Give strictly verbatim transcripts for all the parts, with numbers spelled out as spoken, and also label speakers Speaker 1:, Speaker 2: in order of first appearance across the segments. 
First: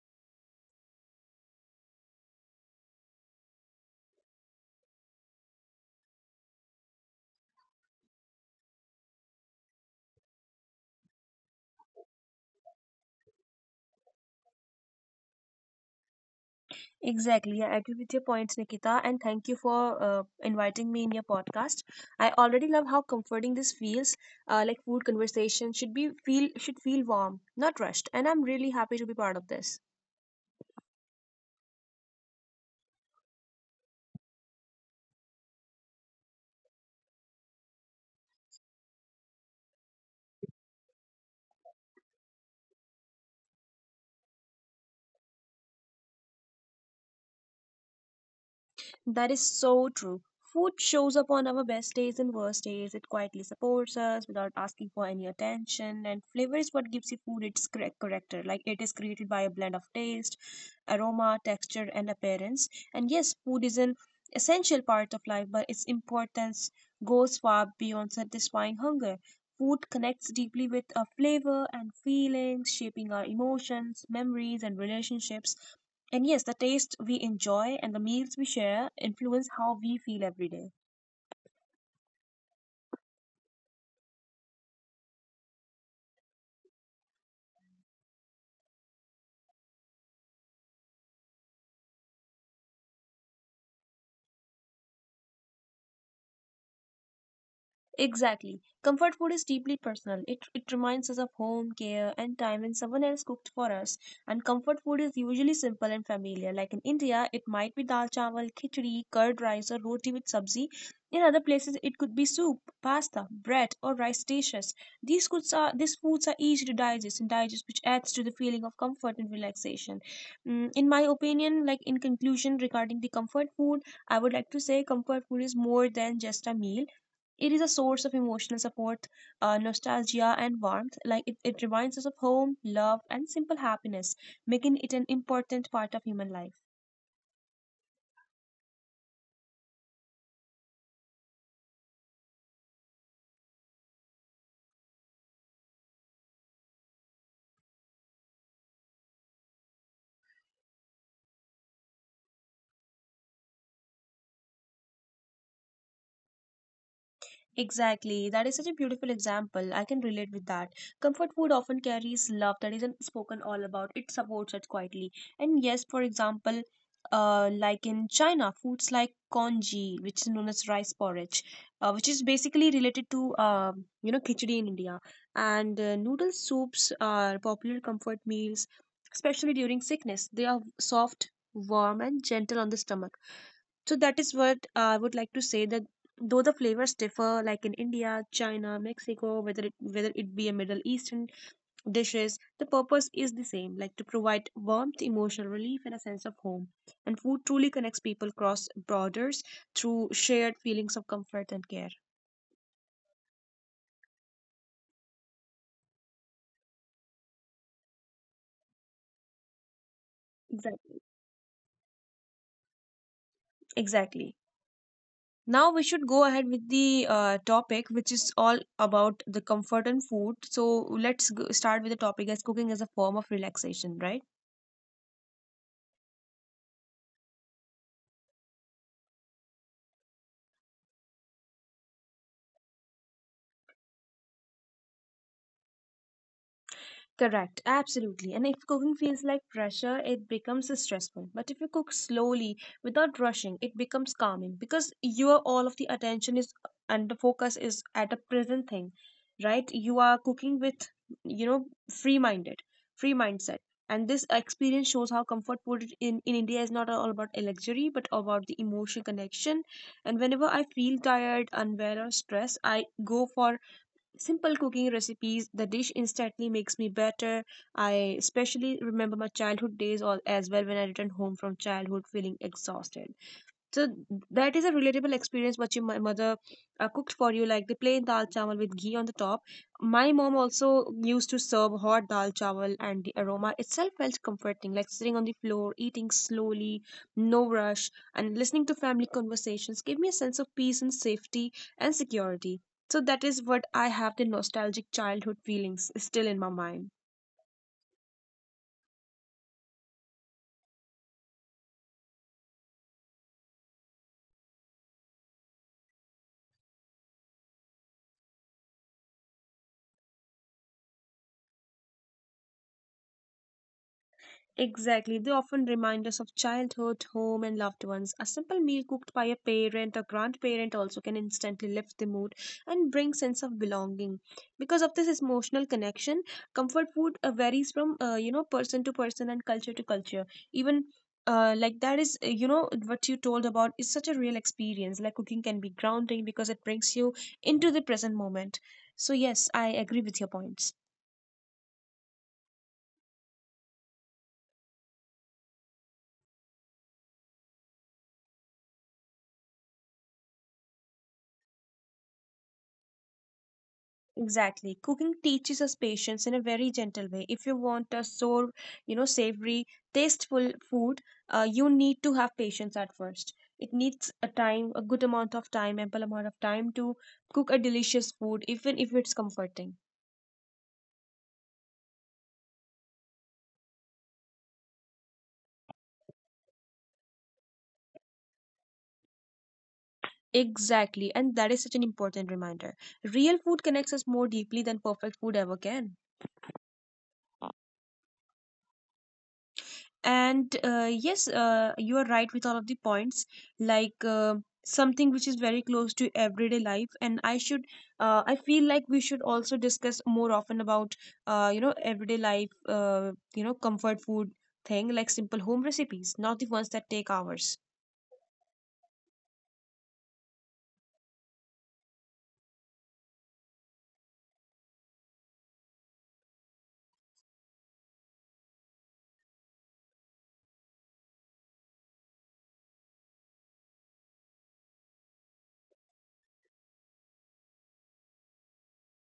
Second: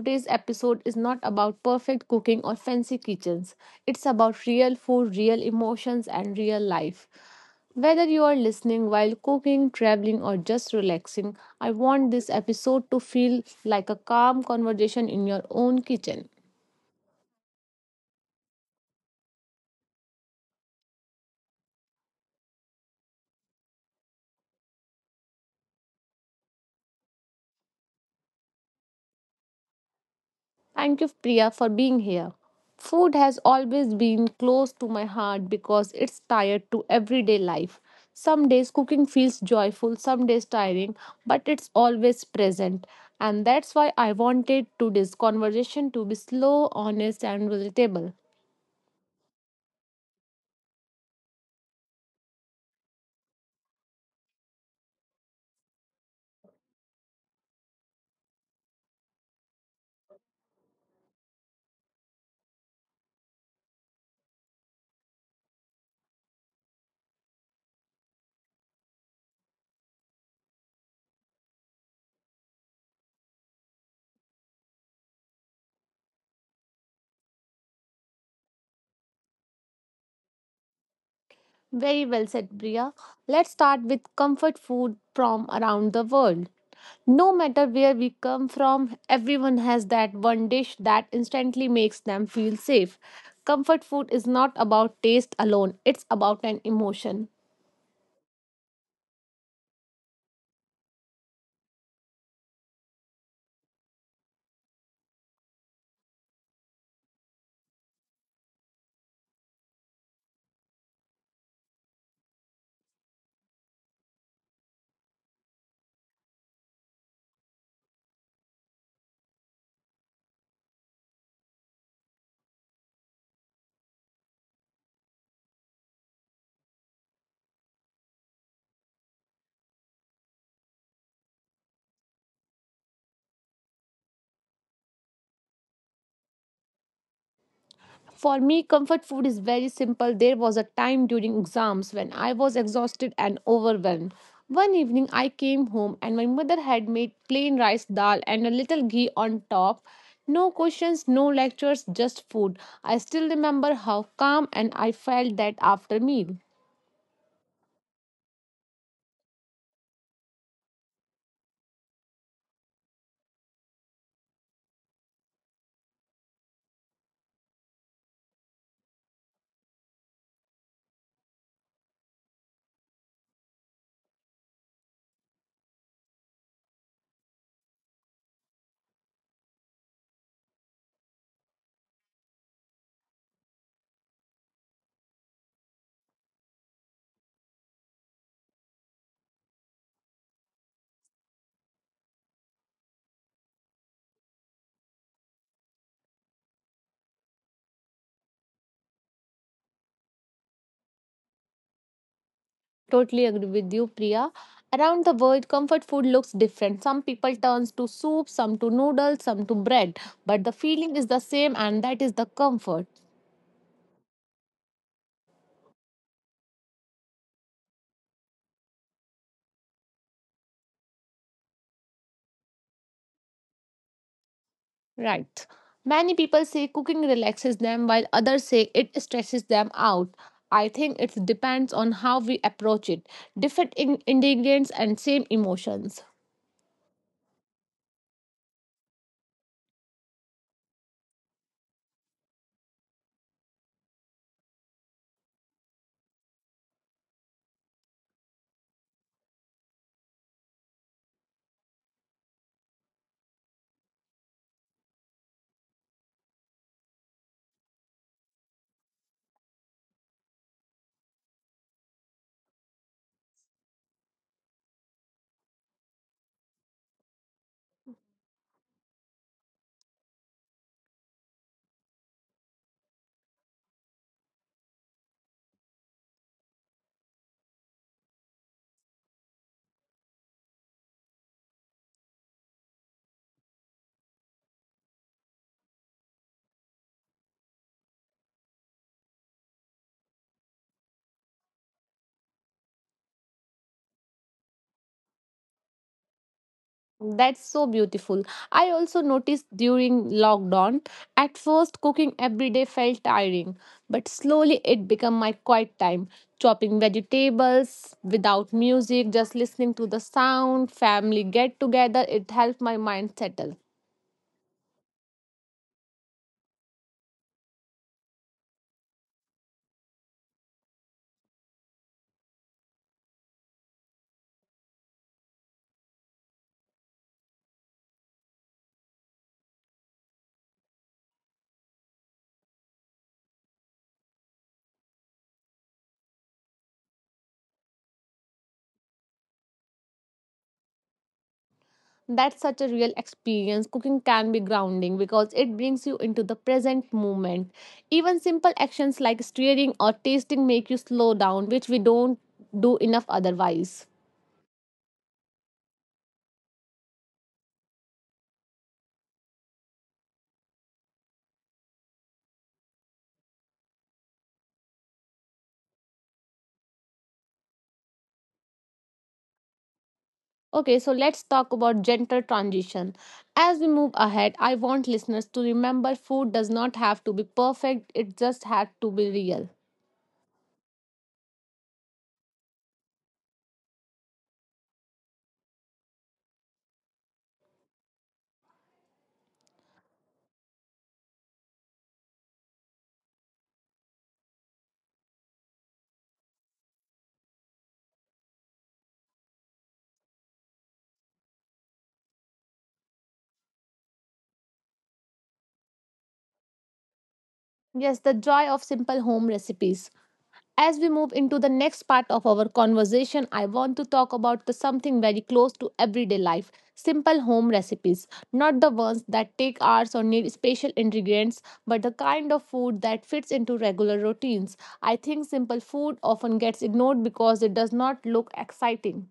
Speaker 1: today's episode is not about perfect cooking or fancy kitchens. It's about real food, real emotions, and real life. Whether you are listening while cooking, traveling, or just relaxing, I want this episode to feel like a calm conversation in your own kitchen.
Speaker 2: Exactly. Yeah, I agree with your points, Nikita, and thank you for uh, inviting me in your podcast. I already love how comforting this feels. Uh, like food conversation should be feel should feel warm, not rushed, and I'm really happy to be part of this.
Speaker 1: Thank you, Priya, for being here. Food has always been close to my heart because it's tied to everyday life. Some days cooking feels joyful, some days tiring, but it's always present. And that's why I wanted today's conversation to be slow, honest, and relatable.
Speaker 2: That is so true. Food shows up on our best days and worst days. It quietly supports us without asking for any attention. And flavor is what gives you food its correct character. Like it is created by a blend of taste, aroma, texture, and appearance. And yes, food is an essential part of life, but its importance goes far beyond satisfying hunger. Food connects deeply with our flavor and feelings, shaping our emotions, memories, and relationships. And yes, the taste we enjoy and the meals we share influence how we feel every day.
Speaker 1: Very well said, Priya. Let's start with comfort food from around the world. No matter where we come from, everyone has that one dish that instantly makes them feel safe. Comfort food is not about taste alone, it's about an emotion.
Speaker 2: Exactly. Comfort food is deeply personal. It, it reminds us of home, care, and time when someone else cooked for us. And comfort food is usually simple and familiar. Like in India, it might be dal chawal, khichdi, curd rice, or roti with sabzi. In other places, it could be soup, pasta, bread, or rice dishes. These foods are these foods are easy to digest and digest, which adds to the feeling of comfort and relaxation. Mm, in my opinion, like in conclusion regarding the comfort food, I would like to say comfort food is more than just a meal, it is a source of emotional support, uh, nostalgia, and warmth. Like it, it reminds us of home, love, and simple happiness, making it an important part of human life.
Speaker 1: For me, comfort food is very simple. There was a time during exams when I was exhausted and overwhelmed. One evening, I came home and my mother had made plain rice dal and a little ghee on top. No questions, no lectures, just food. I still remember how calm and I felt that after meal.
Speaker 2: Exactly. That is such a beautiful example. I can relate with that. Comfort food often carries love that isn't spoken all about. It supports us quietly. And yes, for example, uh, like in China, foods like congee, which is known as rice porridge, uh, which is basically related to um, you know khichdi in India, and uh, noodle soups are popular comfort meals, especially during sickness. They are soft, warm, and gentle on the stomach, so that is what uh, I would like to say that, though the flavors differ, like in India, China, Mexico, whether it whether it be a Middle Eastern dishes, the purpose is the same, like to provide warmth, emotional relief and a sense of home. And food truly connects people across borders through shared feelings of comfort and care.
Speaker 1: Totally agree with you, Priya. Around the world, comfort food looks different. Some people turns to soup, some to noodles, some to bread, but the feeling
Speaker 2: Exactly.
Speaker 1: is the same, and that is the comfort.
Speaker 2: Exactly. Now we should go ahead with the uh, topic, which is all about the comfort and food. So let's go start with the topic as cooking as a form of relaxation, right?
Speaker 1: Right. Many people say cooking relaxes them while others say it stresses them out. I think it depends on how we approach it. Different in- ingredients and same emotions.
Speaker 2: Correct, absolutely. And if cooking feels like pressure, it becomes stressful. But if you cook slowly, without rushing, it becomes calming because your all of the attention is and the focus is at the present thing, right? You are cooking with, you know, free-minded, free mindset. And this experience shows how comfort food in, in India is not all about a luxury, but about the emotional connection. And whenever I feel tired, unwell, or stressed, I go for simple cooking recipes, the dish instantly makes me better. I especially remember my childhood days all as well when I returned home from childhood feeling exhausted. So that is a relatable experience, what your mo- mother uh, cooked for you, like the plain dal chawal with ghee on the top. My mom also used to serve hot dal chawal, and the aroma itself felt comforting, like sitting on the floor, eating slowly, no rush, and listening to family conversations gave me a sense of peace and safety and security. So that is what I have the nostalgic childhood feelings still in my mind.
Speaker 1: That's so beautiful. I also noticed during lockdown, at first cooking every day felt tiring, but slowly it became my quiet time. Chopping vegetables without music, just listening to the sound, family get together, it helped my mind settle.
Speaker 2: Exactly. They often remind us of childhood, home, and loved ones. A simple meal cooked by a parent or grandparent also can instantly lift the mood and bring sense of belonging. Because of this emotional connection, comfort food uh, varies from uh, you know person to person and culture to culture. Even uh, like that is uh, you know what you told about is such a real experience. Like cooking can be grounding because it brings you into the present moment. So yes, I agree with your points.
Speaker 1: That's such a real experience. Cooking can be grounding because it brings you into the present moment. Even simple actions like stirring or tasting make you slow down, which we don't do enough otherwise.
Speaker 2: Exactly. Cooking teaches us patience in a very gentle way. If you want a sour, you know, savory, tasteful food, uh, you need to have patience at first. It needs a time, a good amount of time, ample amount of time to cook a delicious food, even if it's comforting.
Speaker 1: Okay, so let's talk about gentle transition. As we move ahead, I want listeners to remember food does not have to be perfect, it just had to be real.
Speaker 2: Exactly. And that is such an important reminder. Real food connects us more deeply than perfect food ever can. And uh, yes, uh, you are right with all of the points, like uh, something which is very close to everyday life, and i should uh, i feel like we should also discuss more often about uh, you know everyday life uh, you know comfort food thing, like simple home recipes, not the ones that take hours.
Speaker 1: Yes, the joy of simple home recipes. As we move into the next part of our conversation, I want to talk about the something very close to everyday life simple home recipes. Not the ones that take hours or need special ingredients, but the kind of food that fits into regular routines. I think simple food often gets ignored because it does not look exciting.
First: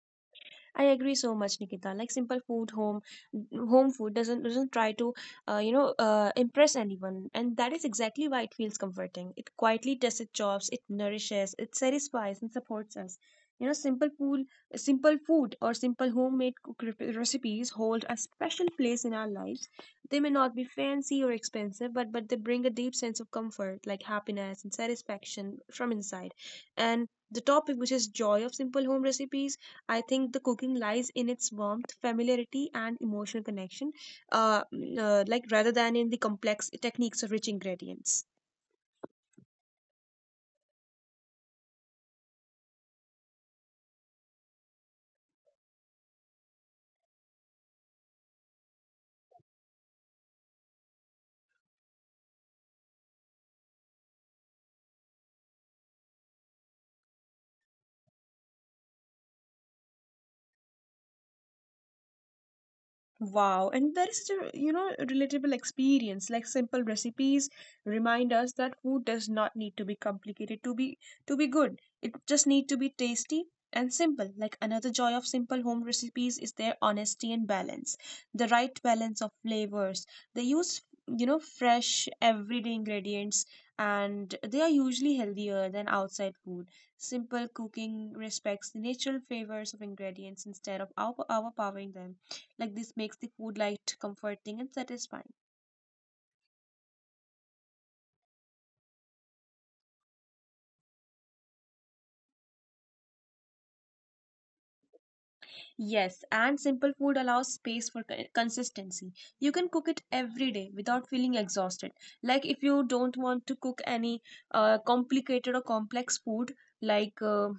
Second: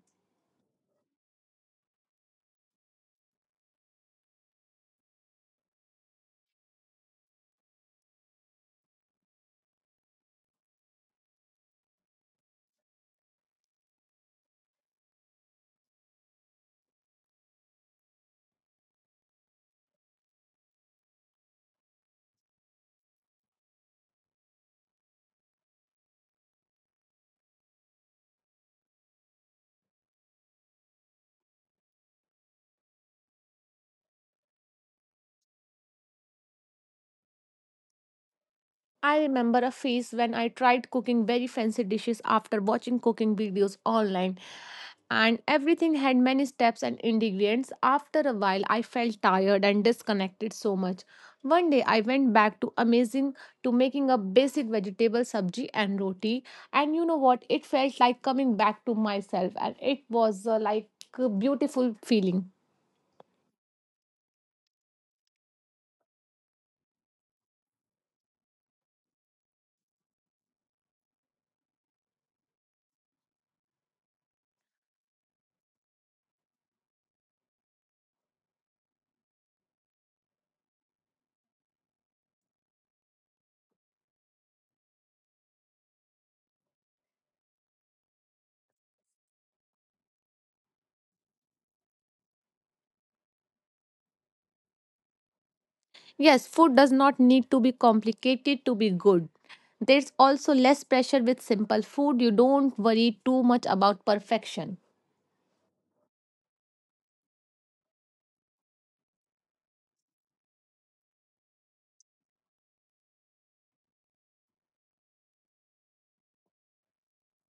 Speaker 2: I agree so much, Nikita. Like simple food, home, mm, home food doesn't doesn't try to, uh, you know, uh, impress anyone, and that is exactly why it feels comforting. It quietly does its jobs. It nourishes. It satisfies and supports us. You know, simple food, simple food, or simple homemade cook- rep- recipes hold a special place in our lives. They may not be fancy or expensive, but but they bring a deep sense of comfort, like happiness and satisfaction from inside. And the topic, which is joy of simple home recipes, I think the cooking lies in its warmth, familiarity, and emotional connection, uh, mm, uh, like rather than in the complex techniques of rich ingredients.
Speaker 1: I remember a phase when I tried cooking very fancy dishes after watching cooking videos online, and everything had many steps and ingredients. After a while, I felt tired and disconnected so much. One day, I went back to amazing to making a basic vegetable sabji and roti. And you know what? It felt like coming back to myself, and it was uh, like a beautiful feeling.
Speaker 2: Wow, and there is such a you know relatable experience. Like simple recipes remind us that food does not need to be complicated to be to be good. It just need to be tasty and simple. Like another joy of simple home recipes is their honesty and balance, the right balance of flavors. They use you know fresh everyday ingredients, and they are usually healthier than outside food. Simple cooking respects the natural flavors of ingredients instead of over- overpowering them, like this makes the food light, comforting, and satisfying.
Speaker 1: Yes, food does not need to be complicated to be good. There's also less pressure with simple food. You don't worry too much about perfection.
Speaker 2: Yes, and simple food allows space for co- consistency. You can cook it every day without feeling exhausted. Like if you don't want to cook any uh, complicated or complex food, like uh,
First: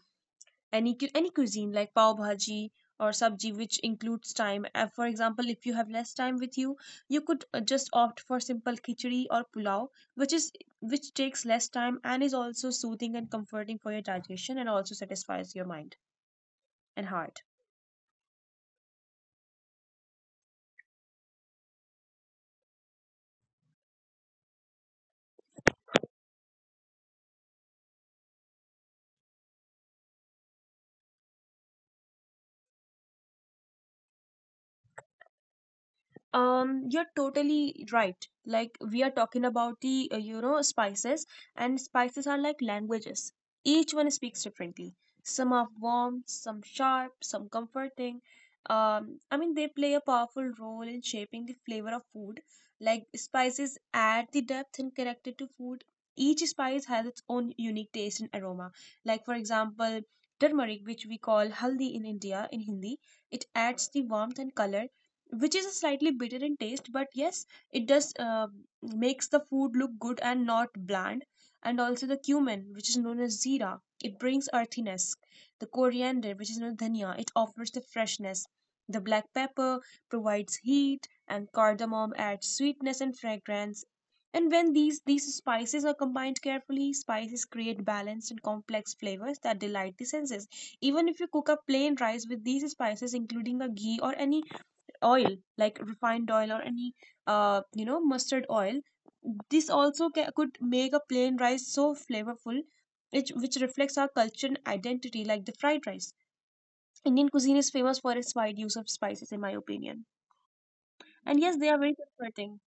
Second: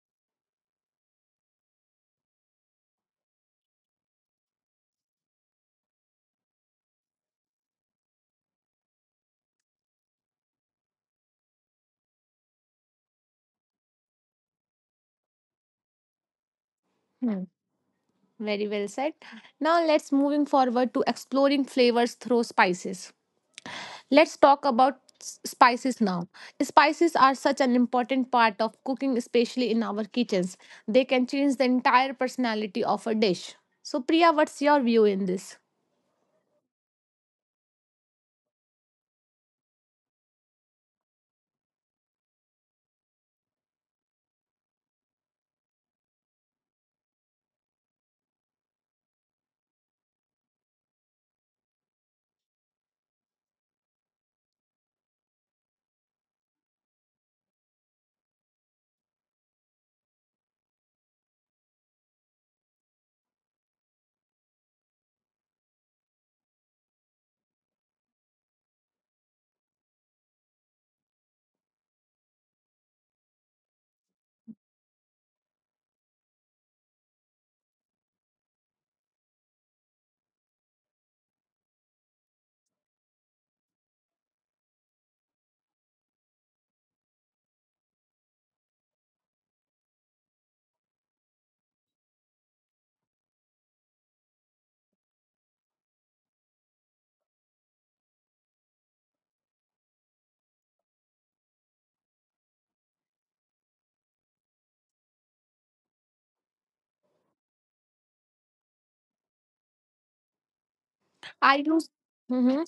Speaker 2: any cu- any cuisine like pav bhaji or sabji which includes time. Uh, for example, if you have less time with you, you could uh, just opt for simple khichdi or pulao, which is which takes less time and is also soothing and comforting for your digestion and also satisfies your mind and
Speaker 1: Hmm.
Speaker 2: heart.
Speaker 1: Very well said. Now let's moving forward to exploring flavors through spices. Let's talk about s- spices now. Spices are such an important part of cooking, especially in our kitchens. They can change the entire personality of a dish. So Priya, what's your view in this?
Speaker 2: Um, you're totally right. Like we are talking about the uh, you know spices, and spices are like languages. Each one speaks differently. Some are warm, some sharp, some comforting. Um, I mean they play a powerful role in shaping the flavor of food. Like spices add the depth and character to food. Each spice has its own unique taste and aroma. Like for example, turmeric, which we call haldi in India in Hindi, it adds the warmth and color, which is slightly bitter in taste, but yes it does uh, makes the food look good and not bland. And also the cumin, which is known as zira, it brings earthiness. The coriander, which is known as dhania, it offers the freshness. The black pepper provides heat, and cardamom adds sweetness and fragrance. And when these these spices are combined carefully, spices create balanced and complex flavors that delight the senses. Even if you cook a plain rice with these spices, including a ghee or any oil, like refined oil or any uh, you know mustard oil, this also ca- could make a plain rice so flavorful, which, which reflects our culture and identity, like the fried rice. Indian cuisine is famous for its wide use of spices, in my opinion, and yes
Speaker 1: Are
Speaker 2: they are
Speaker 1: you?
Speaker 2: very comforting.
Speaker 1: Mhm.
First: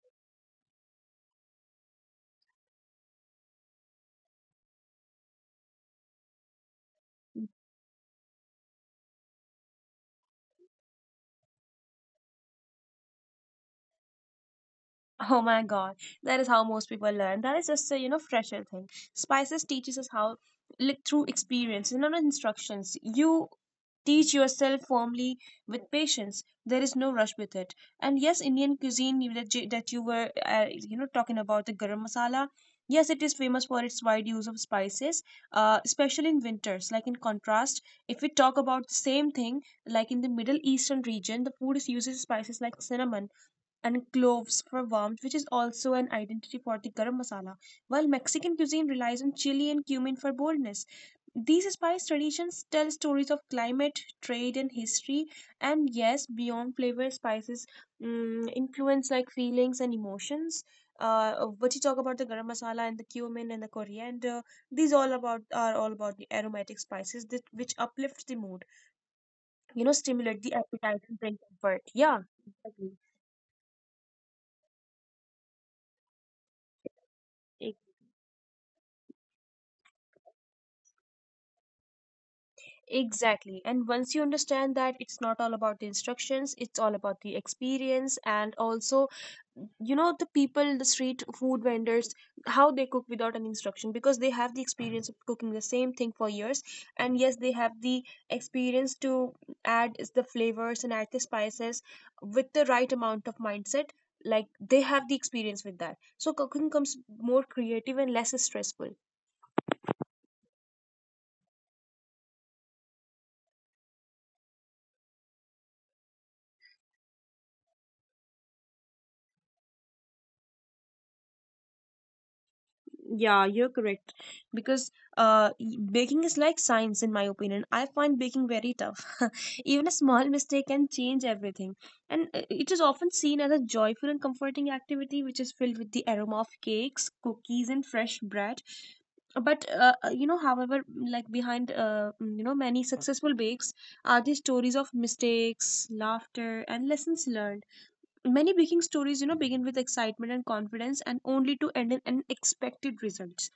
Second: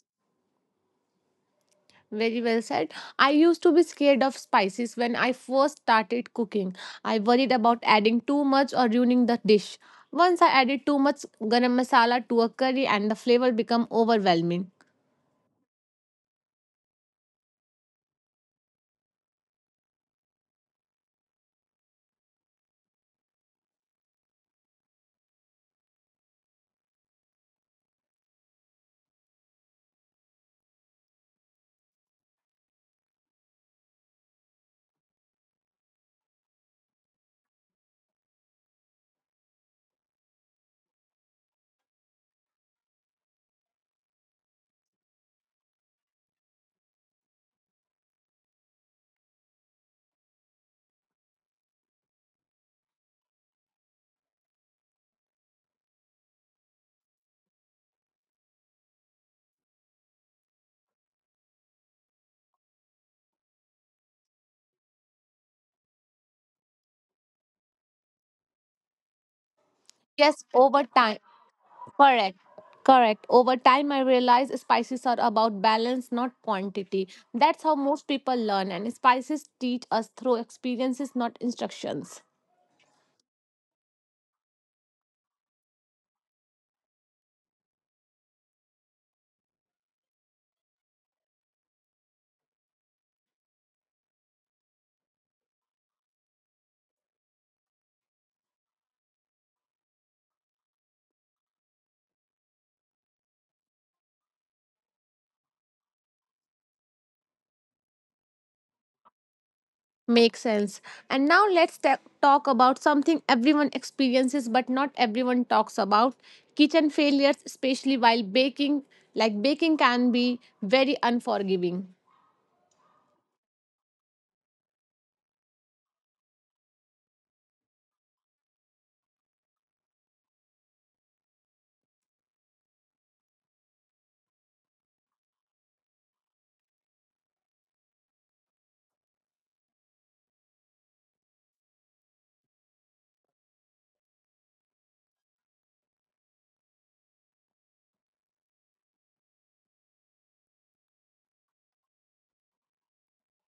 Speaker 1: Very well said. I used to be scared of spices when I first started cooking. I worried about adding too much or ruining the dish. Once I added too much garam masala to a curry and the flavor became overwhelming.
Speaker 2: Oh my god, that is how most people learn. That is just a you know fresher thing. Spices teaches us how, like through experience, you know, not instructions. You teach yourself firmly with patience. There is no rush with it. And yes, Indian cuisine you- that you, that you were uh, you know talking about the garam masala. Yes, it is famous for its wide use of spices, uh, especially in winters. Like in contrast, if we talk about the same thing, like in the Middle Eastern region, the food is uses spices like cinnamon and cloves for warmth, which is also an identity for the garam masala, while Mexican cuisine relies on chili and cumin for boldness. These spice traditions tell stories of climate, trade, and history, and yes, beyond flavor, spices mm influence like feelings and emotions. Uh, what you talk about the garam masala and the cumin and the coriander, these all about are all about the aromatic spices that, which uplift the mood, you know, stimulate
Speaker 1: Yes,
Speaker 2: the
Speaker 1: over
Speaker 2: appetite
Speaker 1: time.
Speaker 2: and bring comfort. Yeah,
Speaker 1: Correct.
Speaker 2: exactly.
Speaker 1: Correct. Over time, I realized spices are about balance, not quantity. That's how most people learn, and spices teach us through experiences, not instructions.
Speaker 2: Exactly. And once you understand that it's not all about the instructions, it's all about the experience and also you know the people, the street food vendors, how they cook without an instruction because they have the experience of cooking the same thing for years. And yes, they have the experience to add is the flavors and add the spices with the right amount of mindset, like they have the experience with that, so cooking comes more creative and less stressful.
Speaker 1: Makes sense. And now let's ta- talk about something everyone experiences but not everyone talks about kitchen failures, especially while baking. Like baking can be very unforgiving.
Speaker 2: Yeah, you're correct. Because uh, y- baking is like science, in my opinion. I find baking very tough. Even a small mistake can change everything. And uh, it is often seen as a joyful and comforting activity, which is filled with the aroma of cakes, cookies, and fresh bread. But uh, uh, you know, however, like behind uh, mm, you know many successful bakes are the stories of mistakes, laughter, and lessons learned. Many baking stories, you know, begin with excitement and confidence and only to end in unexpected results.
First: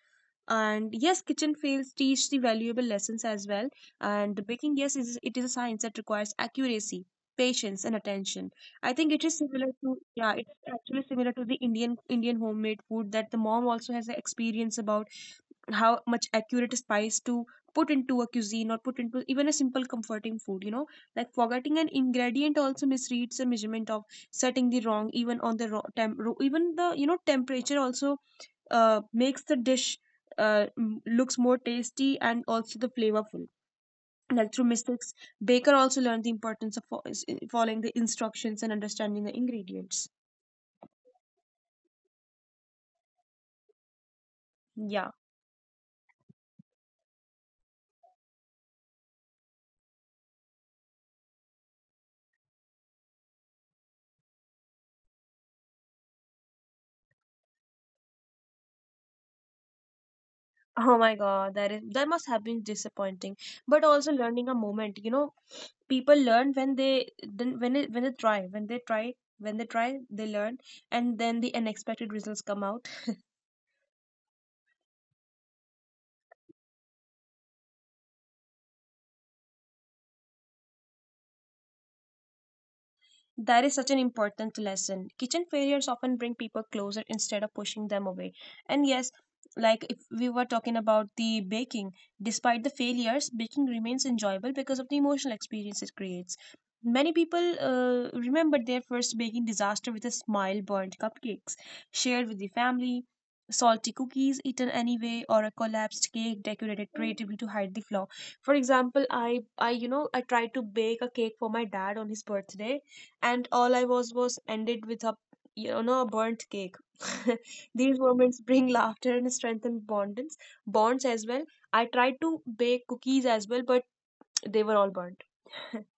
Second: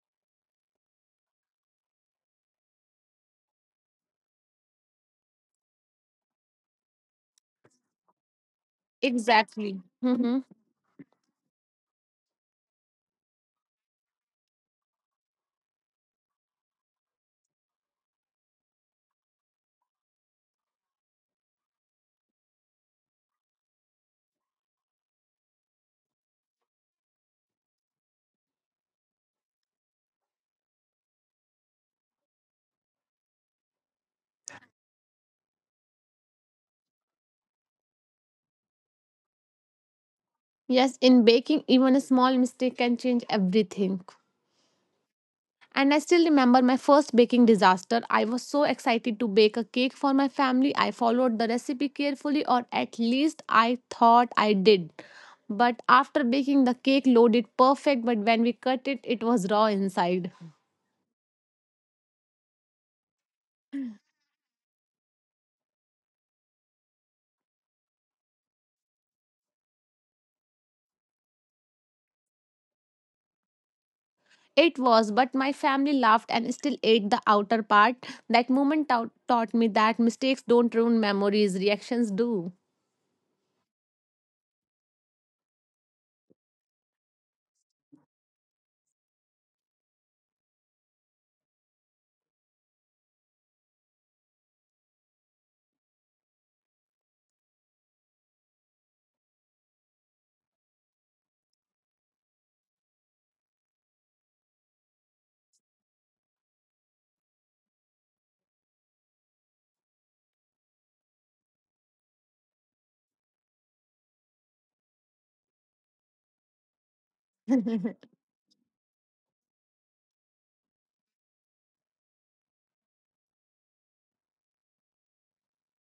Speaker 2: And yes, kitchen fails teach the valuable lessons as well. And baking, yes, is it is a science that requires accuracy, patience, and attention. I think it is similar
Speaker 1: Exactly.
Speaker 2: to, yeah,
Speaker 1: Hmm.
Speaker 2: it is actually similar to the Indian Indian homemade food, that the mom also has an experience about how much accurate spice to put into a cuisine, or put into even a simple comforting food, you know, like forgetting an ingredient also misreads the measurement of setting the wrong, even on the raw temp ro- even the, you know, temperature also uh, makes the dish uh, m- looks more tasty and also the flavorful. Like through mistakes, baker also learned the importance of fo- is- following the instructions and understanding the ingredients.
Speaker 1: Yes, in baking, even a small mistake can change everything.
Speaker 2: Yeah.
Speaker 1: And I still remember my first baking disaster. I was so excited to bake a cake for my family. I followed the recipe carefully, or at least I thought I did. But after baking, the cake loaded perfect, but when we cut it, it was raw inside.
Speaker 2: Oh my god, that, is that must have been disappointing, but also learning a moment, you know. People learn when they, then when it, when they try when they try when they try they learn, and then the unexpected results come out.
Speaker 1: It was, but my family laughed and still ate the outer part. That moment tau- taught me that mistakes don't ruin memories, reactions do.
Speaker 2: That is such an important lesson. Kitchen failures often bring people closer instead of pushing them away. And yes, like if we were talking about the baking, despite the failures, baking remains enjoyable because of the emotional experience it creates. Many people uh, remember their first baking disaster with a smile: burnt cupcakes shared with the family, salty cookies eaten anyway, or a collapsed cake decorated creatively to hide the flaw. For example, I, I you know, I tried to bake a cake for my dad on his birthday, and all I was was ended with a, you know, a burnt cake. These moments bring laughter and strengthen bonds bonds as well. I tried to bake cookies as well, but they were all burnt.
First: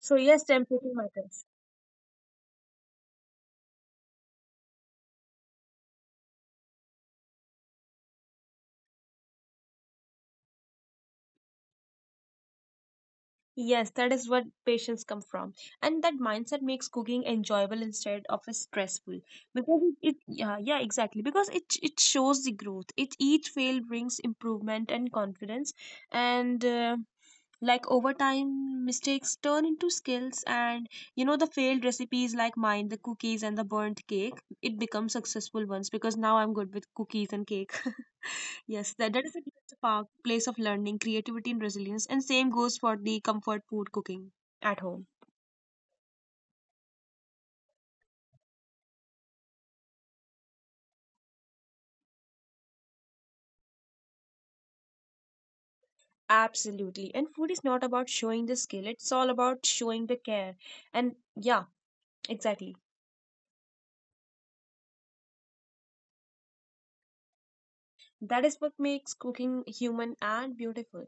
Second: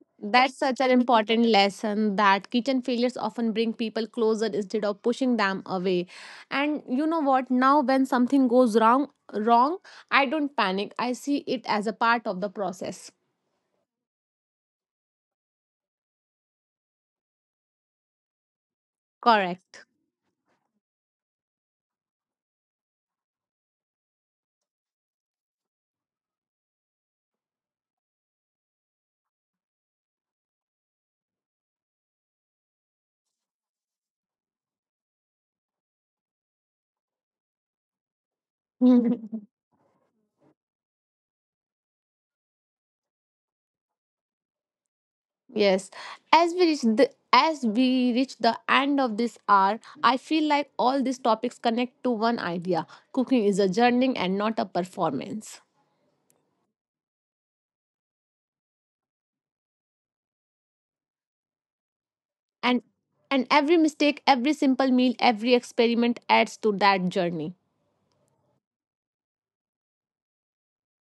Speaker 2: So yes,
Speaker 1: That's such an
Speaker 2: temperature matters.
Speaker 1: important lesson that kitchen failures often bring people closer instead of pushing them away. And you know what? Now, when something goes wrong, wrong, I don't panic. I see it as a part of the process.
Speaker 2: Yes, that is what patients come from, and that mindset makes cooking enjoyable instead of a stressful. Because
Speaker 1: Correct.
Speaker 2: it, it yeah, yeah, exactly. Because it it shows the growth. It Each fail brings improvement and confidence, and. Uh, like over time mistakes turn into skills, and you know the failed recipes like mine, the cookies and the burnt cake, it becomes successful ones because now I'm good with cookies and cake. Yes, that, that is a good place of learning creativity and resilience, and same goes for the comfort food cooking at home.
Speaker 1: Yes. As we reach the as we reach the end of this hour, I feel like all these topics connect to one idea: cooking is a journey and not a performance.
Speaker 2: Absolutely. And food is not about showing the skill, it's all about showing the care. And yeah, exactly.
Speaker 1: and and every mistake, every simple meal, every experiment adds to that journey.
Speaker 2: That is what makes cooking human and beautiful.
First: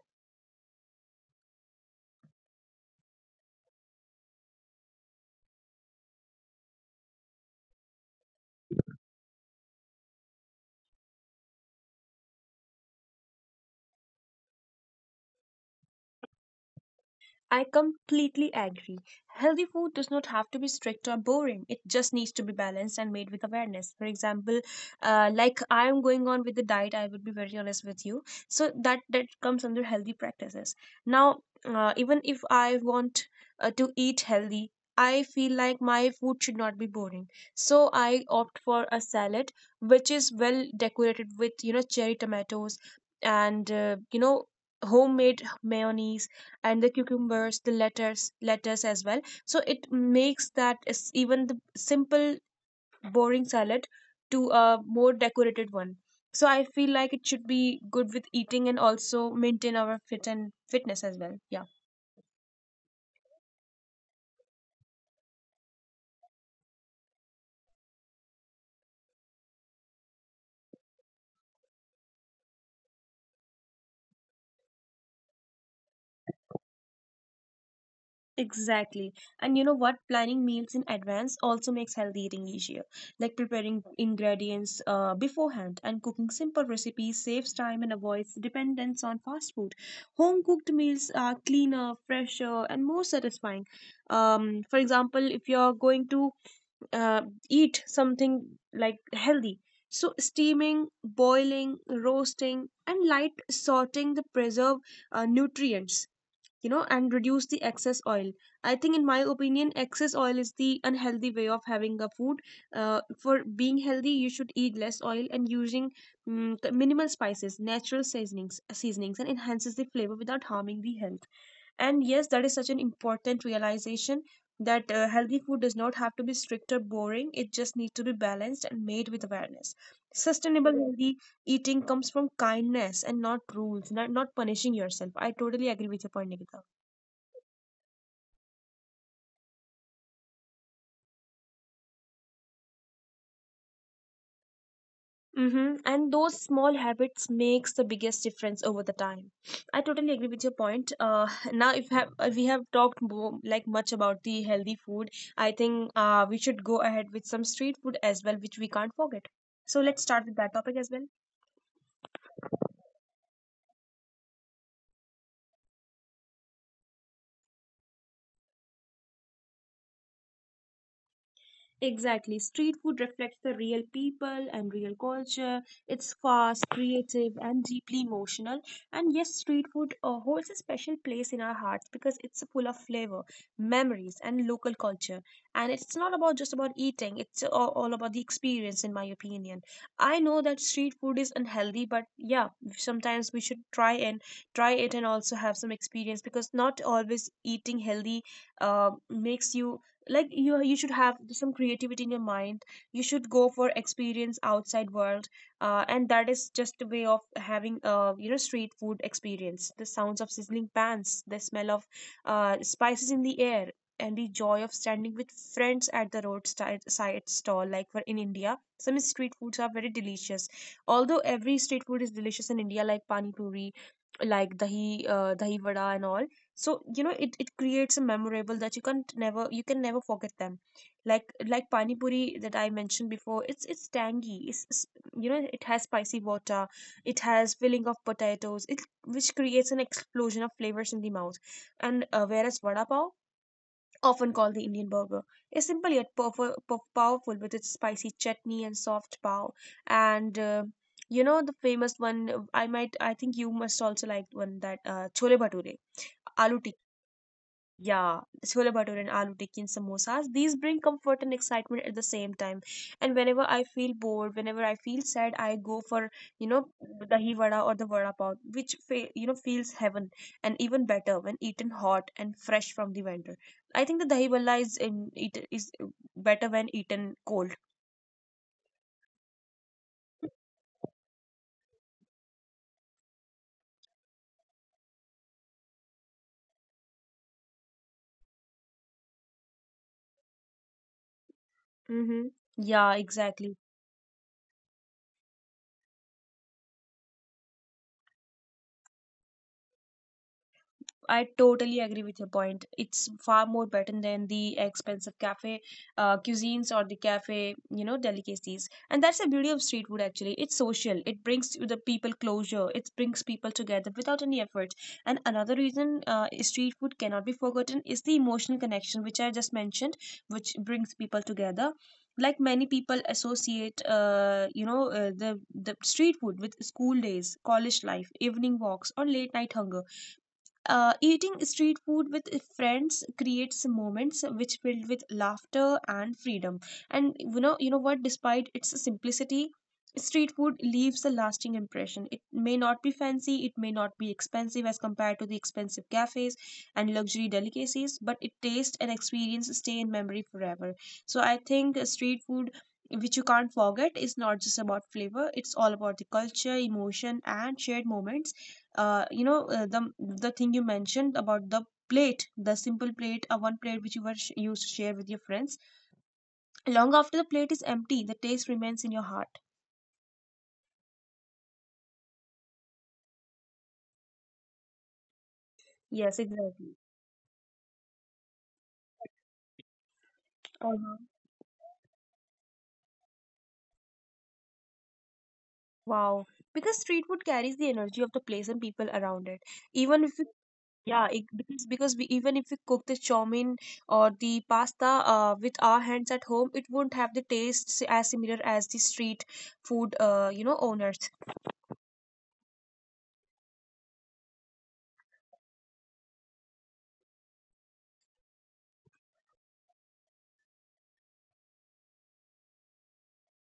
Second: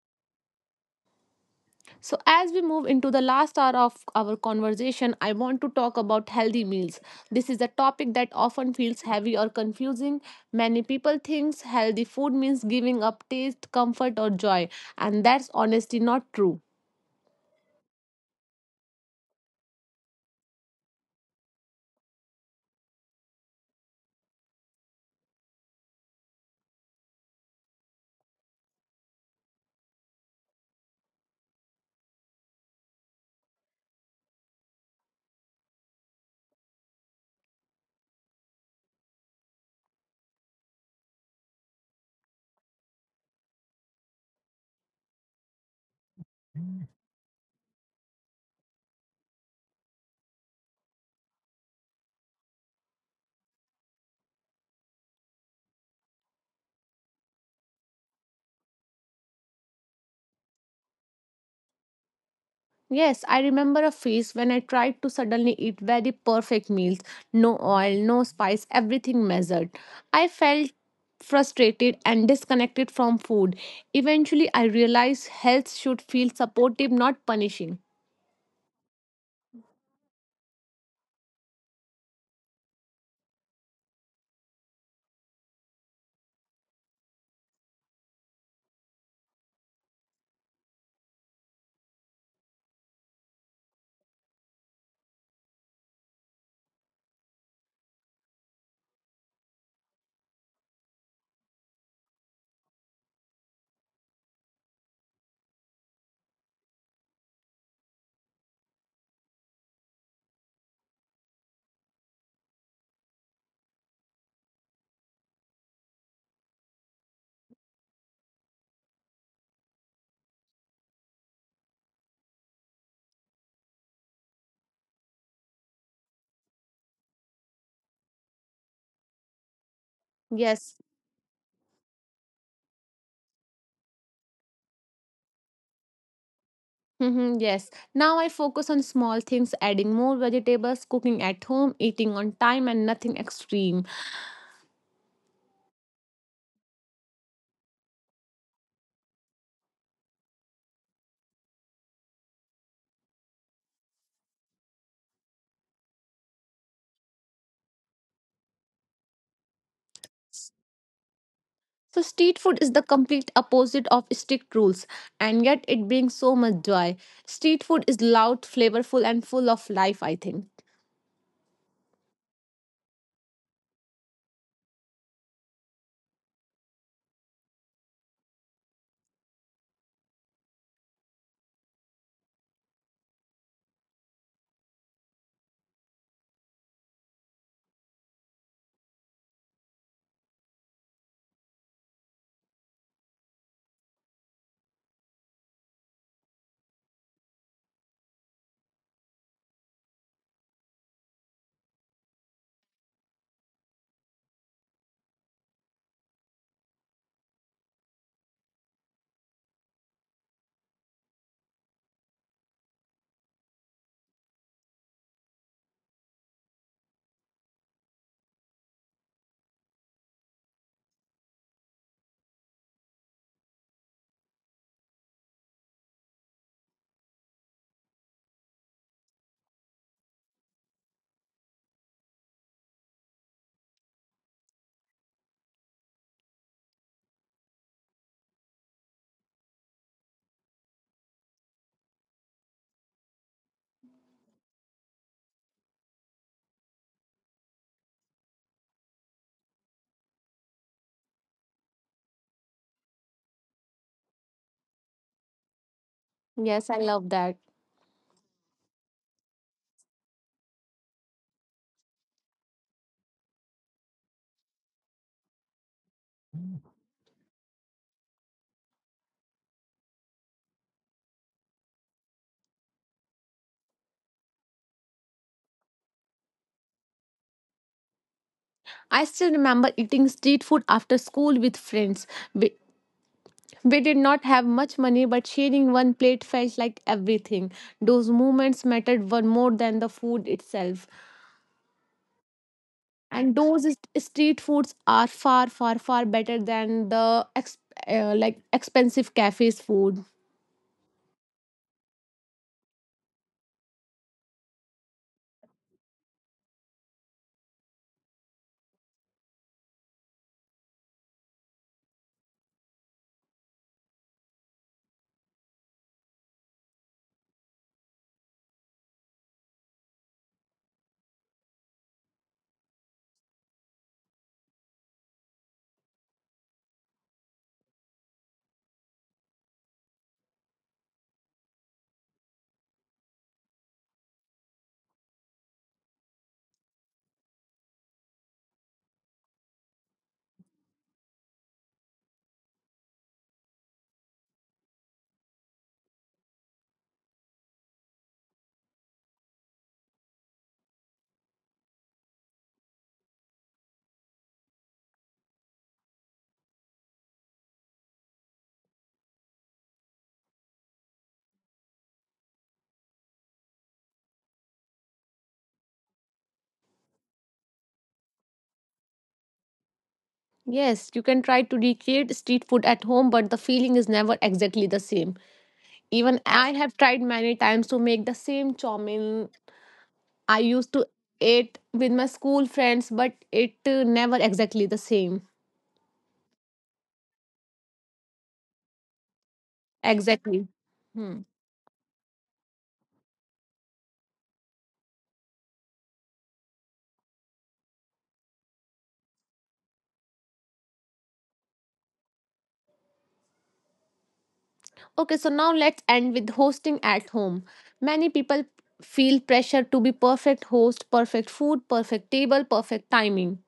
Speaker 1: So as we move into the last hour of our conversation, I want to talk about healthy meals. This is a topic that often feels heavy or confusing. Many people think healthy food means giving up taste, comfort or joy, and that's honestly not true.
Speaker 2: I completely agree. Healthy food does not have to be strict or boring. It just needs to be balanced and made with awareness. For example, uh, like I am going on with the diet, I would be very honest with you. So that that comes under healthy practices. Now, uh, even if I want uh, to eat healthy, I feel like my food should not be boring. So I opt for a salad which is well decorated with, you know, cherry tomatoes, and uh, you know homemade mayonnaise, and the cucumbers, the letters lettuce as well. So it makes, that is, even the simple boring salad to a more decorated one. So I feel like it should be good with eating and also maintain our fit and fitness as well, yeah.
Speaker 1: Yes, I remember a phase when I tried to suddenly eat very perfect meals, no oil, no spice, everything measured. I felt frustrated and disconnected from food. Eventually, I realized health should feel supportive, not punishing.
Speaker 2: Exactly. And you know what? Planning meals in advance also makes healthy eating easier. Like preparing ingredients uh, beforehand and cooking simple recipes saves time and avoids dependence on fast food. Home cooked meals are cleaner, fresher, and more satisfying. Um, for example, if you're going to uh, eat something like healthy, so steaming, boiling, roasting, and light sorting, the preserve uh, nutrients, you know, and reduce the excess oil. I think, in my opinion, excess oil is the unhealthy way of having a food. Uh, for being healthy, you should eat less oil and using mm, minimal spices, natural seasonings, seasonings, and enhances the flavor without harming the health. And yes, that is such an important realization that uh, healthy food does not have to be strict or boring. It just needs to be balanced and made with awareness. Sustainable,
Speaker 1: Yes.
Speaker 2: healthy eating comes from kindness and not rules, not, not punishing yourself. I totally agree with your point, Nikita.
Speaker 1: Mhm, yes. Now I focus on small things, adding more vegetables, cooking at home, eating on time, and nothing extreme.
Speaker 2: Mm-hmm. And those small habits makes the biggest difference over the time. I totally agree with your point. Uh, now, if have, uh, we have talked more, like much, about the healthy food. I think uh, we should go ahead with some street food as well, which we can't forget. So let's start with that topic as well.
Speaker 1: So, street food is the complete opposite of strict rules, and yet it brings so much joy. Street food is loud, flavorful, and full of life, I think.
Speaker 2: Exactly. Street food reflects the real people and real culture. It's fast, creative, and deeply emotional. And yes, street food uh, holds a special place in our hearts because it's full of flavor, memories, and local culture. And it's not about just about eating, it's a- all about the experience, in my opinion. I know that street food is unhealthy, but yeah, sometimes we should try and try it and also have some experience, because not always eating healthy uh, makes you, like you you should have some creativity in your mind. You should go for experience outside world, uh, and that is just a way of having, uh, you know street food experience: the sounds of sizzling pans, the smell of uh, spices in the air, and the joy of standing with friends at the roadside side stall. Like for in India, some street foods are very delicious, although every street food is delicious in India, like pani puri, like dahi, uh, dahi vada and all. So you know, it, it creates a memorable that you can't never you can never forget them. like like pani puri that I mentioned before, it's it's tangy, it's, it's, you know, it has spicy water, it has filling of potatoes, it, which creates an explosion of flavors in the mouth. And uh, whereas vada pav, often called the Indian burger, is simple yet powerful, powerful with its spicy chutney and soft pav. And uh, you know the famous one, uh, i might I think you must also like one, that uh, chole bhature, aloo.
Speaker 1: Yes, I love that.
Speaker 2: Yeah, chole bhature and aloo tikki and samosas, these bring comfort and excitement at the same time. And whenever I feel bored, whenever I feel sad, I go for, you know, dahi vada or the vada pav, which fe you know feels heaven, and even better when eaten hot and fresh from the vendor. I think the dahi vada is in it is better when eaten cold.
Speaker 1: I still remember eating street food after school with friends. We, we did not have much money, but sharing one plate felt like everything. Those moments mattered one more than the food itself.
Speaker 2: Mm-hmm. Yeah,
Speaker 1: And
Speaker 2: exactly.
Speaker 1: those is- street foods are far, far, far better than the ex- uh, like expensive cafes food.
Speaker 2: I totally agree with your point. It's far more better than the expensive cafe uh, cuisines, or the cafe, you know, delicacies. And that's the beauty of street food actually. It's social. It brings you the people closure. It brings people together without any effort. And another reason uh, street food cannot be forgotten is the emotional connection which I just mentioned, which brings people together. Like many people associate, uh, you know, uh, the the street food with school days, college life, evening walks, or late night hunger. Uh, eating street food with friends creates moments which filled with laughter and freedom. And you know, you know what? Despite its simplicity, street food leaves a lasting impression. It may not be fancy, it may not be expensive as compared to the expensive cafes and luxury delicacies, but it taste and experience stay in memory forever. So I think uh, street food. Which you can't forget is not just about flavor, it's all about the culture, emotion, and shared moments. uh, you know uh, the the thing you mentioned about the plate, the simple plate, a one plate which you were sh- used to share with your friends. Long after the plate is empty, the taste remains in your heart.
Speaker 1: Yes, you can try to recreate street food at home, but the feeling is never exactly the same.
Speaker 2: Yes,
Speaker 1: Even I
Speaker 2: exactly.
Speaker 1: have tried many times to make the same chow mein I used to
Speaker 2: Uh-huh.
Speaker 1: eat with my school friends, but it uh, never exactly the same.
Speaker 2: Wow. Because street food carries the energy of the place and people around it, even if it,
Speaker 1: Exactly.
Speaker 2: yeah
Speaker 1: Hmm.
Speaker 2: it, because because we, even if we cook the chowmein or the pasta uh, with our hands at home, it won't have the taste s- as similar as the street food uh, you know, owners.
Speaker 1: Okay, so now let's end with hosting at home. Many people feel pressure to be perfect host, perfect food, perfect table, perfect timing.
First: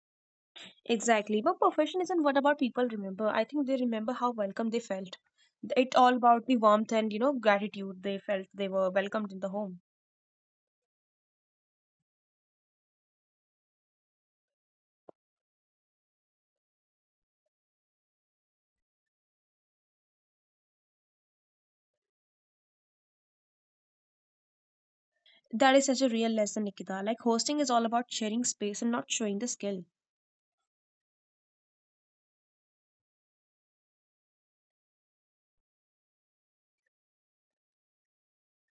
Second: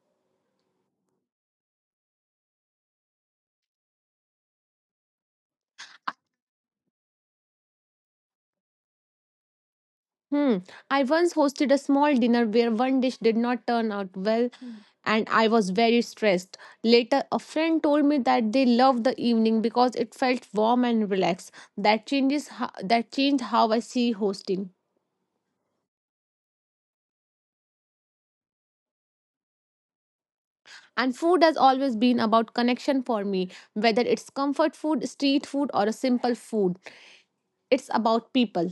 Speaker 2: Exactly. But profession isn't what about people remember. I think they remember how welcome they felt. It all about the warmth and, you know, gratitude they felt they were welcomed in the home.
Speaker 1: Hmm. I once hosted a small dinner where one dish did not turn out well. Hmm. And I was very stressed. Later, a friend told me that they loved the evening because it felt warm and relaxed. That changes ho- that changed how I see hosting.
Speaker 2: That is such a real lesson, Nikita. Like hosting is all about sharing space and not showing the skill.
Speaker 1: And food has always been about connection for me, whether it's comfort food, street food, or a simple food. It's about people.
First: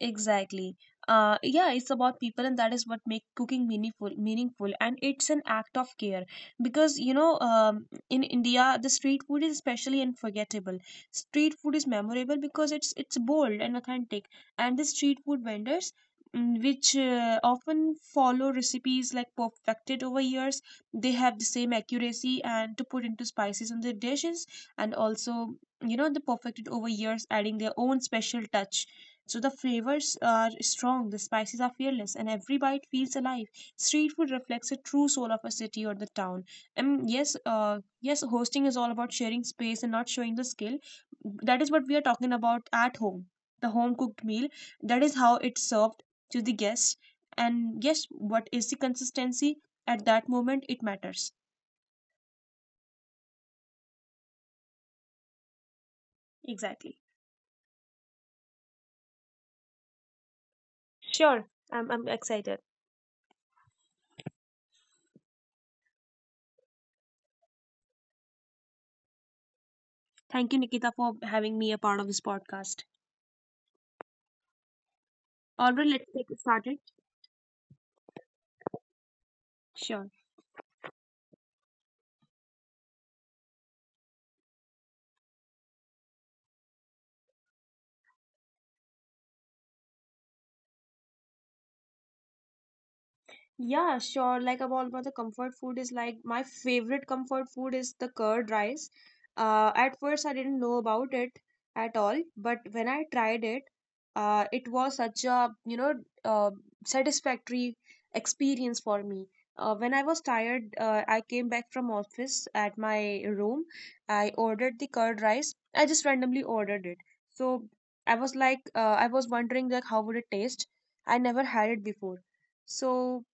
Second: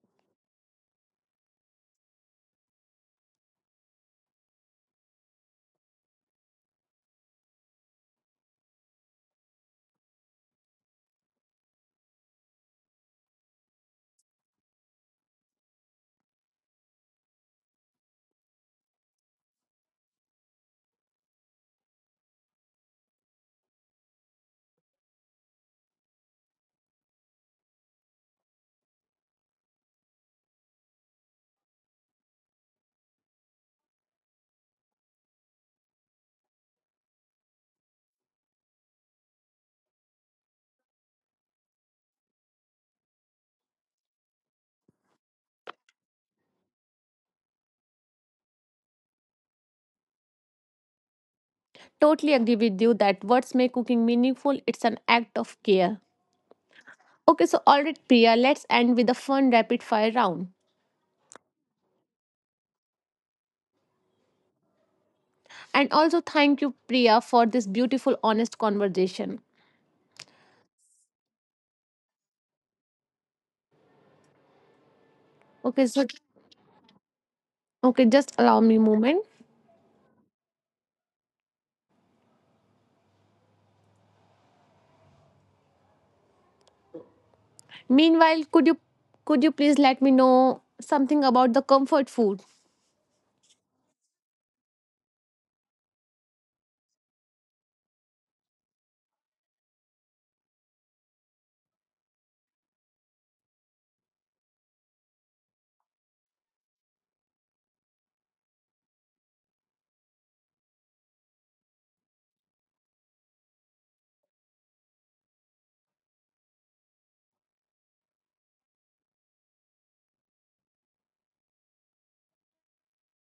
Speaker 2: Exactly. Uh, yeah, it's about people, and that is what make cooking meaningful. Meaningful, and it's an act of care because you know, um, in India, the street food is especially unforgettable. Street food is memorable because it's it's bold and authentic, and the street food vendors. mm, Which uh, often follow recipes like perfected over years. They have the same accuracy and to put into spices in their dishes, and also, you know, the perfected over years, adding their own special touch, so the flavors are strong, the spices are fearless, and every bite feels alive. Street food reflects the true soul of a city or the town. And yes, uh, yes, hosting is all about sharing space and not showing the skill. That is what we are talking about at home. The home cooked meal. That is how it's served to the guests. And yes, what is the consistency at that moment? It matters.
Speaker 1: Totally agree with you that words make cooking meaningful. It's an act of care.
Speaker 2: Exactly.
Speaker 1: Okay, so all right, Priya, let's end with a fun rapid fire round.
Speaker 2: Sure. I'm, I'm excited.
Speaker 1: And also thank you, Priya, for this beautiful, honest conversation.
Speaker 2: Thank you, Nikita, for having me a part of this podcast. All
Speaker 1: Okay,
Speaker 2: right,
Speaker 1: so
Speaker 2: let's get started.
Speaker 1: okay, just allow me a moment.
Speaker 2: Sure.
Speaker 1: Meanwhile, could you could you please let me know something about the comfort food?
Speaker 2: Yeah, sure. Like about about the comfort food is like my favorite comfort food is the curd rice. Uh, at first I didn't know about it at all, but when I tried it, uh, it was such a, you know uh, satisfactory experience for me. Uh, when I was tired, uh, I came back from office at my room. I ordered the curd rice. I just randomly ordered it. So I was like, uh, I was wondering like how would it taste? I never had it before. So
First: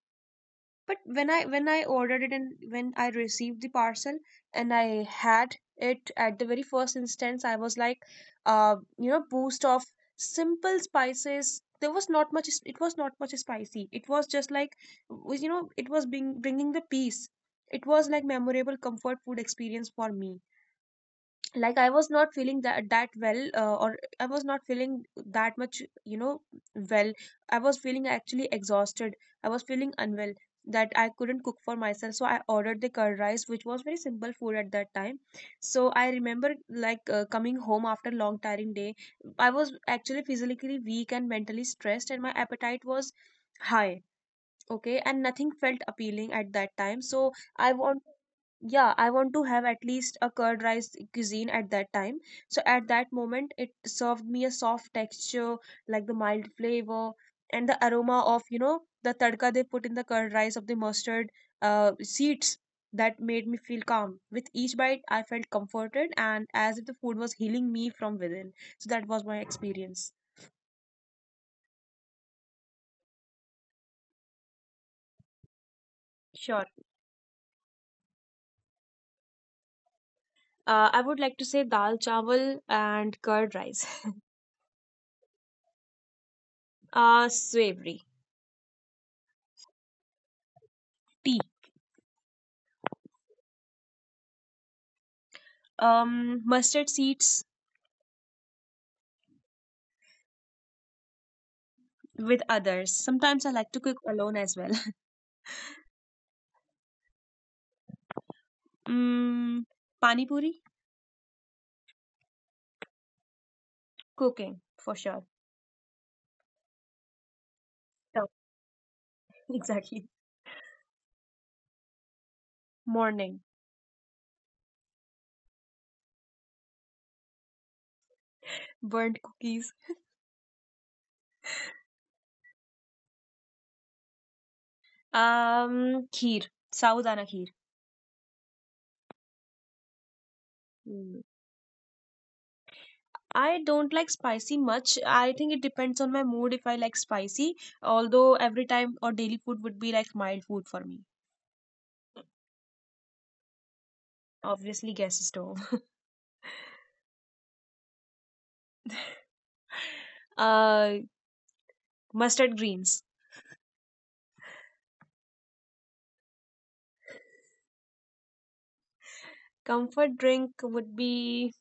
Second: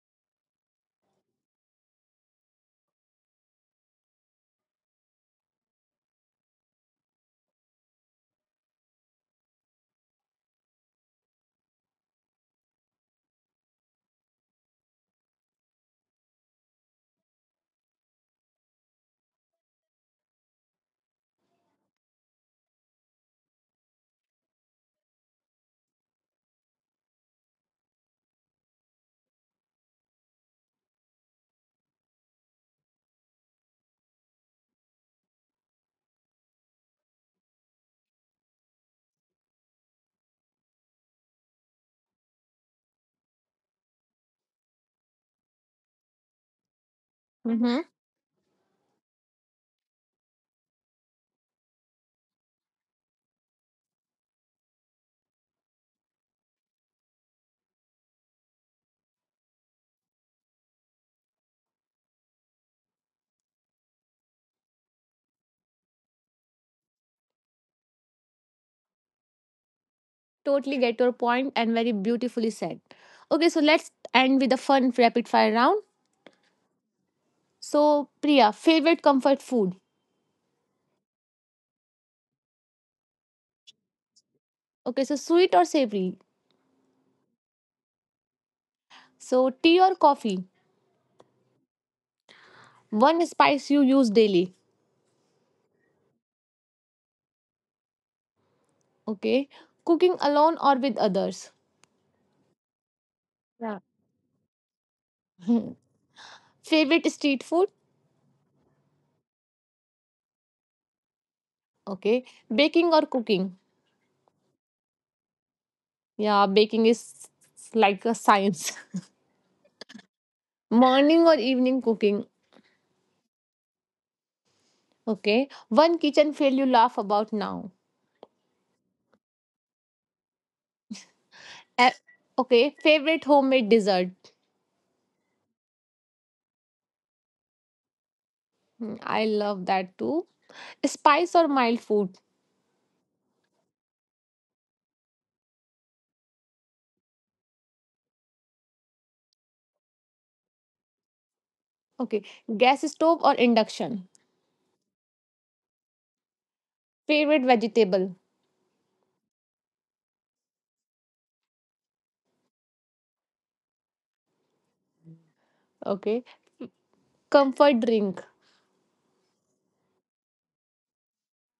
Speaker 2: but when i when i ordered it and when I received the parcel and I had it at the very first instance, I was like, uh you know, boost of simple spices. There was not much, it was not much spicy. It was just like, was- you know, it was being bringing the peace. It was like memorable comfort food experience for me. Like I was not feeling that that well, uh, or I was not feeling that much, you know, well. I was feeling actually exhausted. I was feeling unwell, that I couldn't cook for myself, so I ordered the curd rice, which was very simple food at that time. So I remember like, uh, coming home after long tiring day, I was actually physically weak and mentally stressed and my appetite was high. Okay, and nothing felt appealing at that time. So I
Speaker 1: Mm-hmm.
Speaker 2: want, yeah, I want to have at least a curd rice cuisine at that time. So at that moment, it served me a soft texture, like the mild flavor and the aroma of, you know, the tadka they put in the curd rice of the mustard uh, seeds, that made me feel calm. With each bite I felt comforted, and as if the food was healing me from within. So that was my experience.
Speaker 1: Totally get your point and very beautifully said. Okay, so let's end with a fun rapid fire round.
Speaker 2: Sure.
Speaker 1: So, Priya, favorite comfort food?
Speaker 2: Uh, I would like to say dal chawal and curd rice.
Speaker 1: Okay, so sweet or savory?
Speaker 2: Uh, savory.
Speaker 1: So, tea or coffee?
Speaker 2: Tea.
Speaker 1: One spice you use daily.
Speaker 2: Um, mustard seeds.
Speaker 1: Okay, cooking alone or with others?
Speaker 2: With others. Sometimes I like
Speaker 1: Yeah.
Speaker 2: to cook alone as well.
Speaker 1: Favorite street food?
Speaker 2: Mm, pani puri.
Speaker 1: Okay. Baking or cooking?
Speaker 2: Cooking for sure.
Speaker 1: Yeah, baking is like a
Speaker 2: Yeah,
Speaker 1: science.
Speaker 2: exactly.
Speaker 1: Morning or evening cooking?
Speaker 2: Morning.
Speaker 1: Okay. One kitchen fail you laugh about now.
Speaker 2: Burnt cookies.
Speaker 1: Eh. Okay. Favorite homemade dessert?
Speaker 2: Um, kheer. Saudana kheer.
Speaker 1: Hmm, I love that too.
Speaker 2: Mm.
Speaker 1: Spice or mild food?
Speaker 2: I don't like spicy much. I think it depends on my mood if I like spicy. Although every time or daily food would be like mild food for me.
Speaker 1: Okay. Gas stove or induction?
Speaker 2: Obviously, gas stove.
Speaker 1: Favorite vegetable?
Speaker 2: uh, Mustard greens.
Speaker 1: Okay. Comfort drink?
Speaker 2: Comfort drink would be,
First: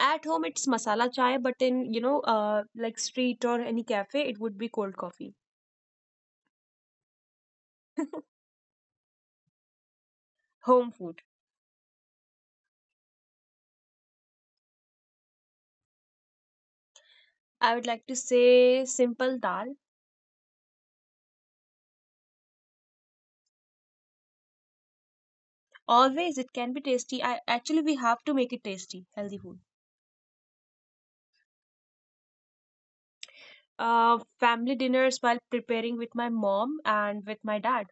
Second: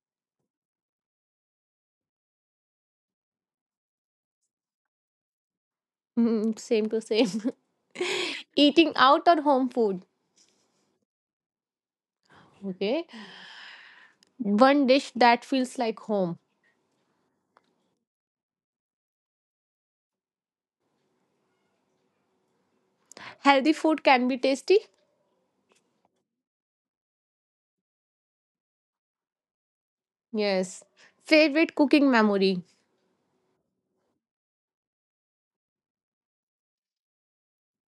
Speaker 2: at home it's masala chai, but in, you know, uh, like street or any cafe it would be cold coffee.
Speaker 1: Hmm, same to same. Eating out or home food?
Speaker 2: Home food.
Speaker 1: Okay. One dish that feels like home.
Speaker 2: I would like to say simple dal.
Speaker 1: Healthy food can be tasty.
Speaker 2: Always it can be tasty. I actually we have to make it tasty, healthy food.
Speaker 1: Yes. Favorite cooking memory.
Speaker 2: Uh, family dinners while preparing with my mom and with my dad.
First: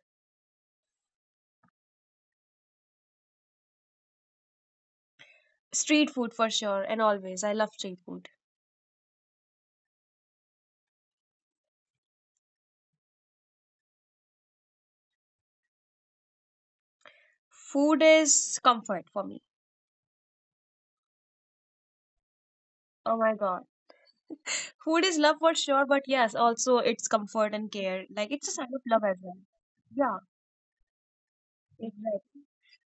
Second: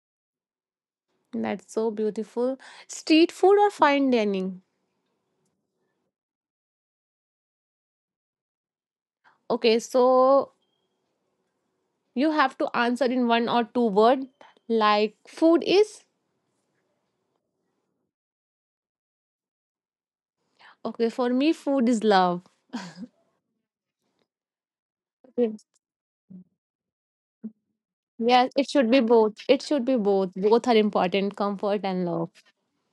Speaker 1: That's so beautiful. Street food or fine dining?
Speaker 2: Street food for sure, and always I love street food.
Speaker 1: Okay, so you have to answer in one or two word. Like food is?
Speaker 2: Food is comfort for me.
Speaker 1: Okay, for me food is love.
Speaker 2: Oh my god. Food is love for
Speaker 1: Yes.
Speaker 2: sure, but yes, also it's comfort and care. Like it's a
Speaker 1: Yes,
Speaker 2: sign
Speaker 1: it
Speaker 2: of
Speaker 1: should be
Speaker 2: love as well.
Speaker 1: both. It should be
Speaker 2: Yeah,
Speaker 1: both. Both are important, comfort and love.
Speaker 2: exactly.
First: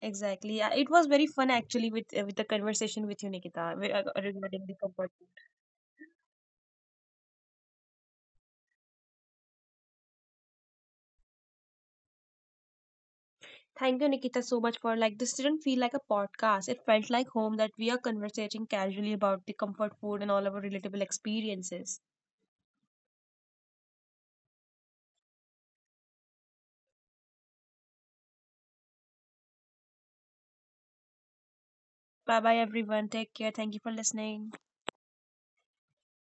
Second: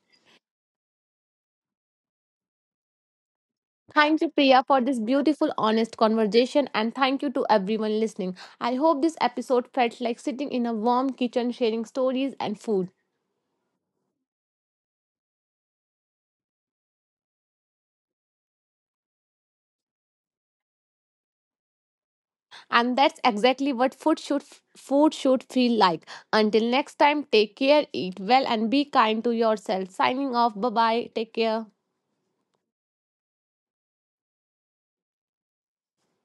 Speaker 2: Exactly. Yeah, it was very fun actually with uh, with the conversation with you, Nikita, wi- uh,
Speaker 1: Thank you, Priya,
Speaker 2: regarding the
Speaker 1: for this
Speaker 2: comfort food.
Speaker 1: beautiful, honest conversation. And thank you to everyone listening. I hope this episode felt like sitting in a warm kitchen, sharing stories and food.
Speaker 2: Thank you, Nikita, so much for like this didn't feel like a podcast. It felt like home that we are conversating casually about the comfort food and all our relatable experiences.
Speaker 1: And that's exactly what food should food should feel like. Until next time, take care, eat well and be kind to yourself. Signing off, bye bye, take care.
Speaker 2: Bye bye everyone. Take care. Thank you for listening.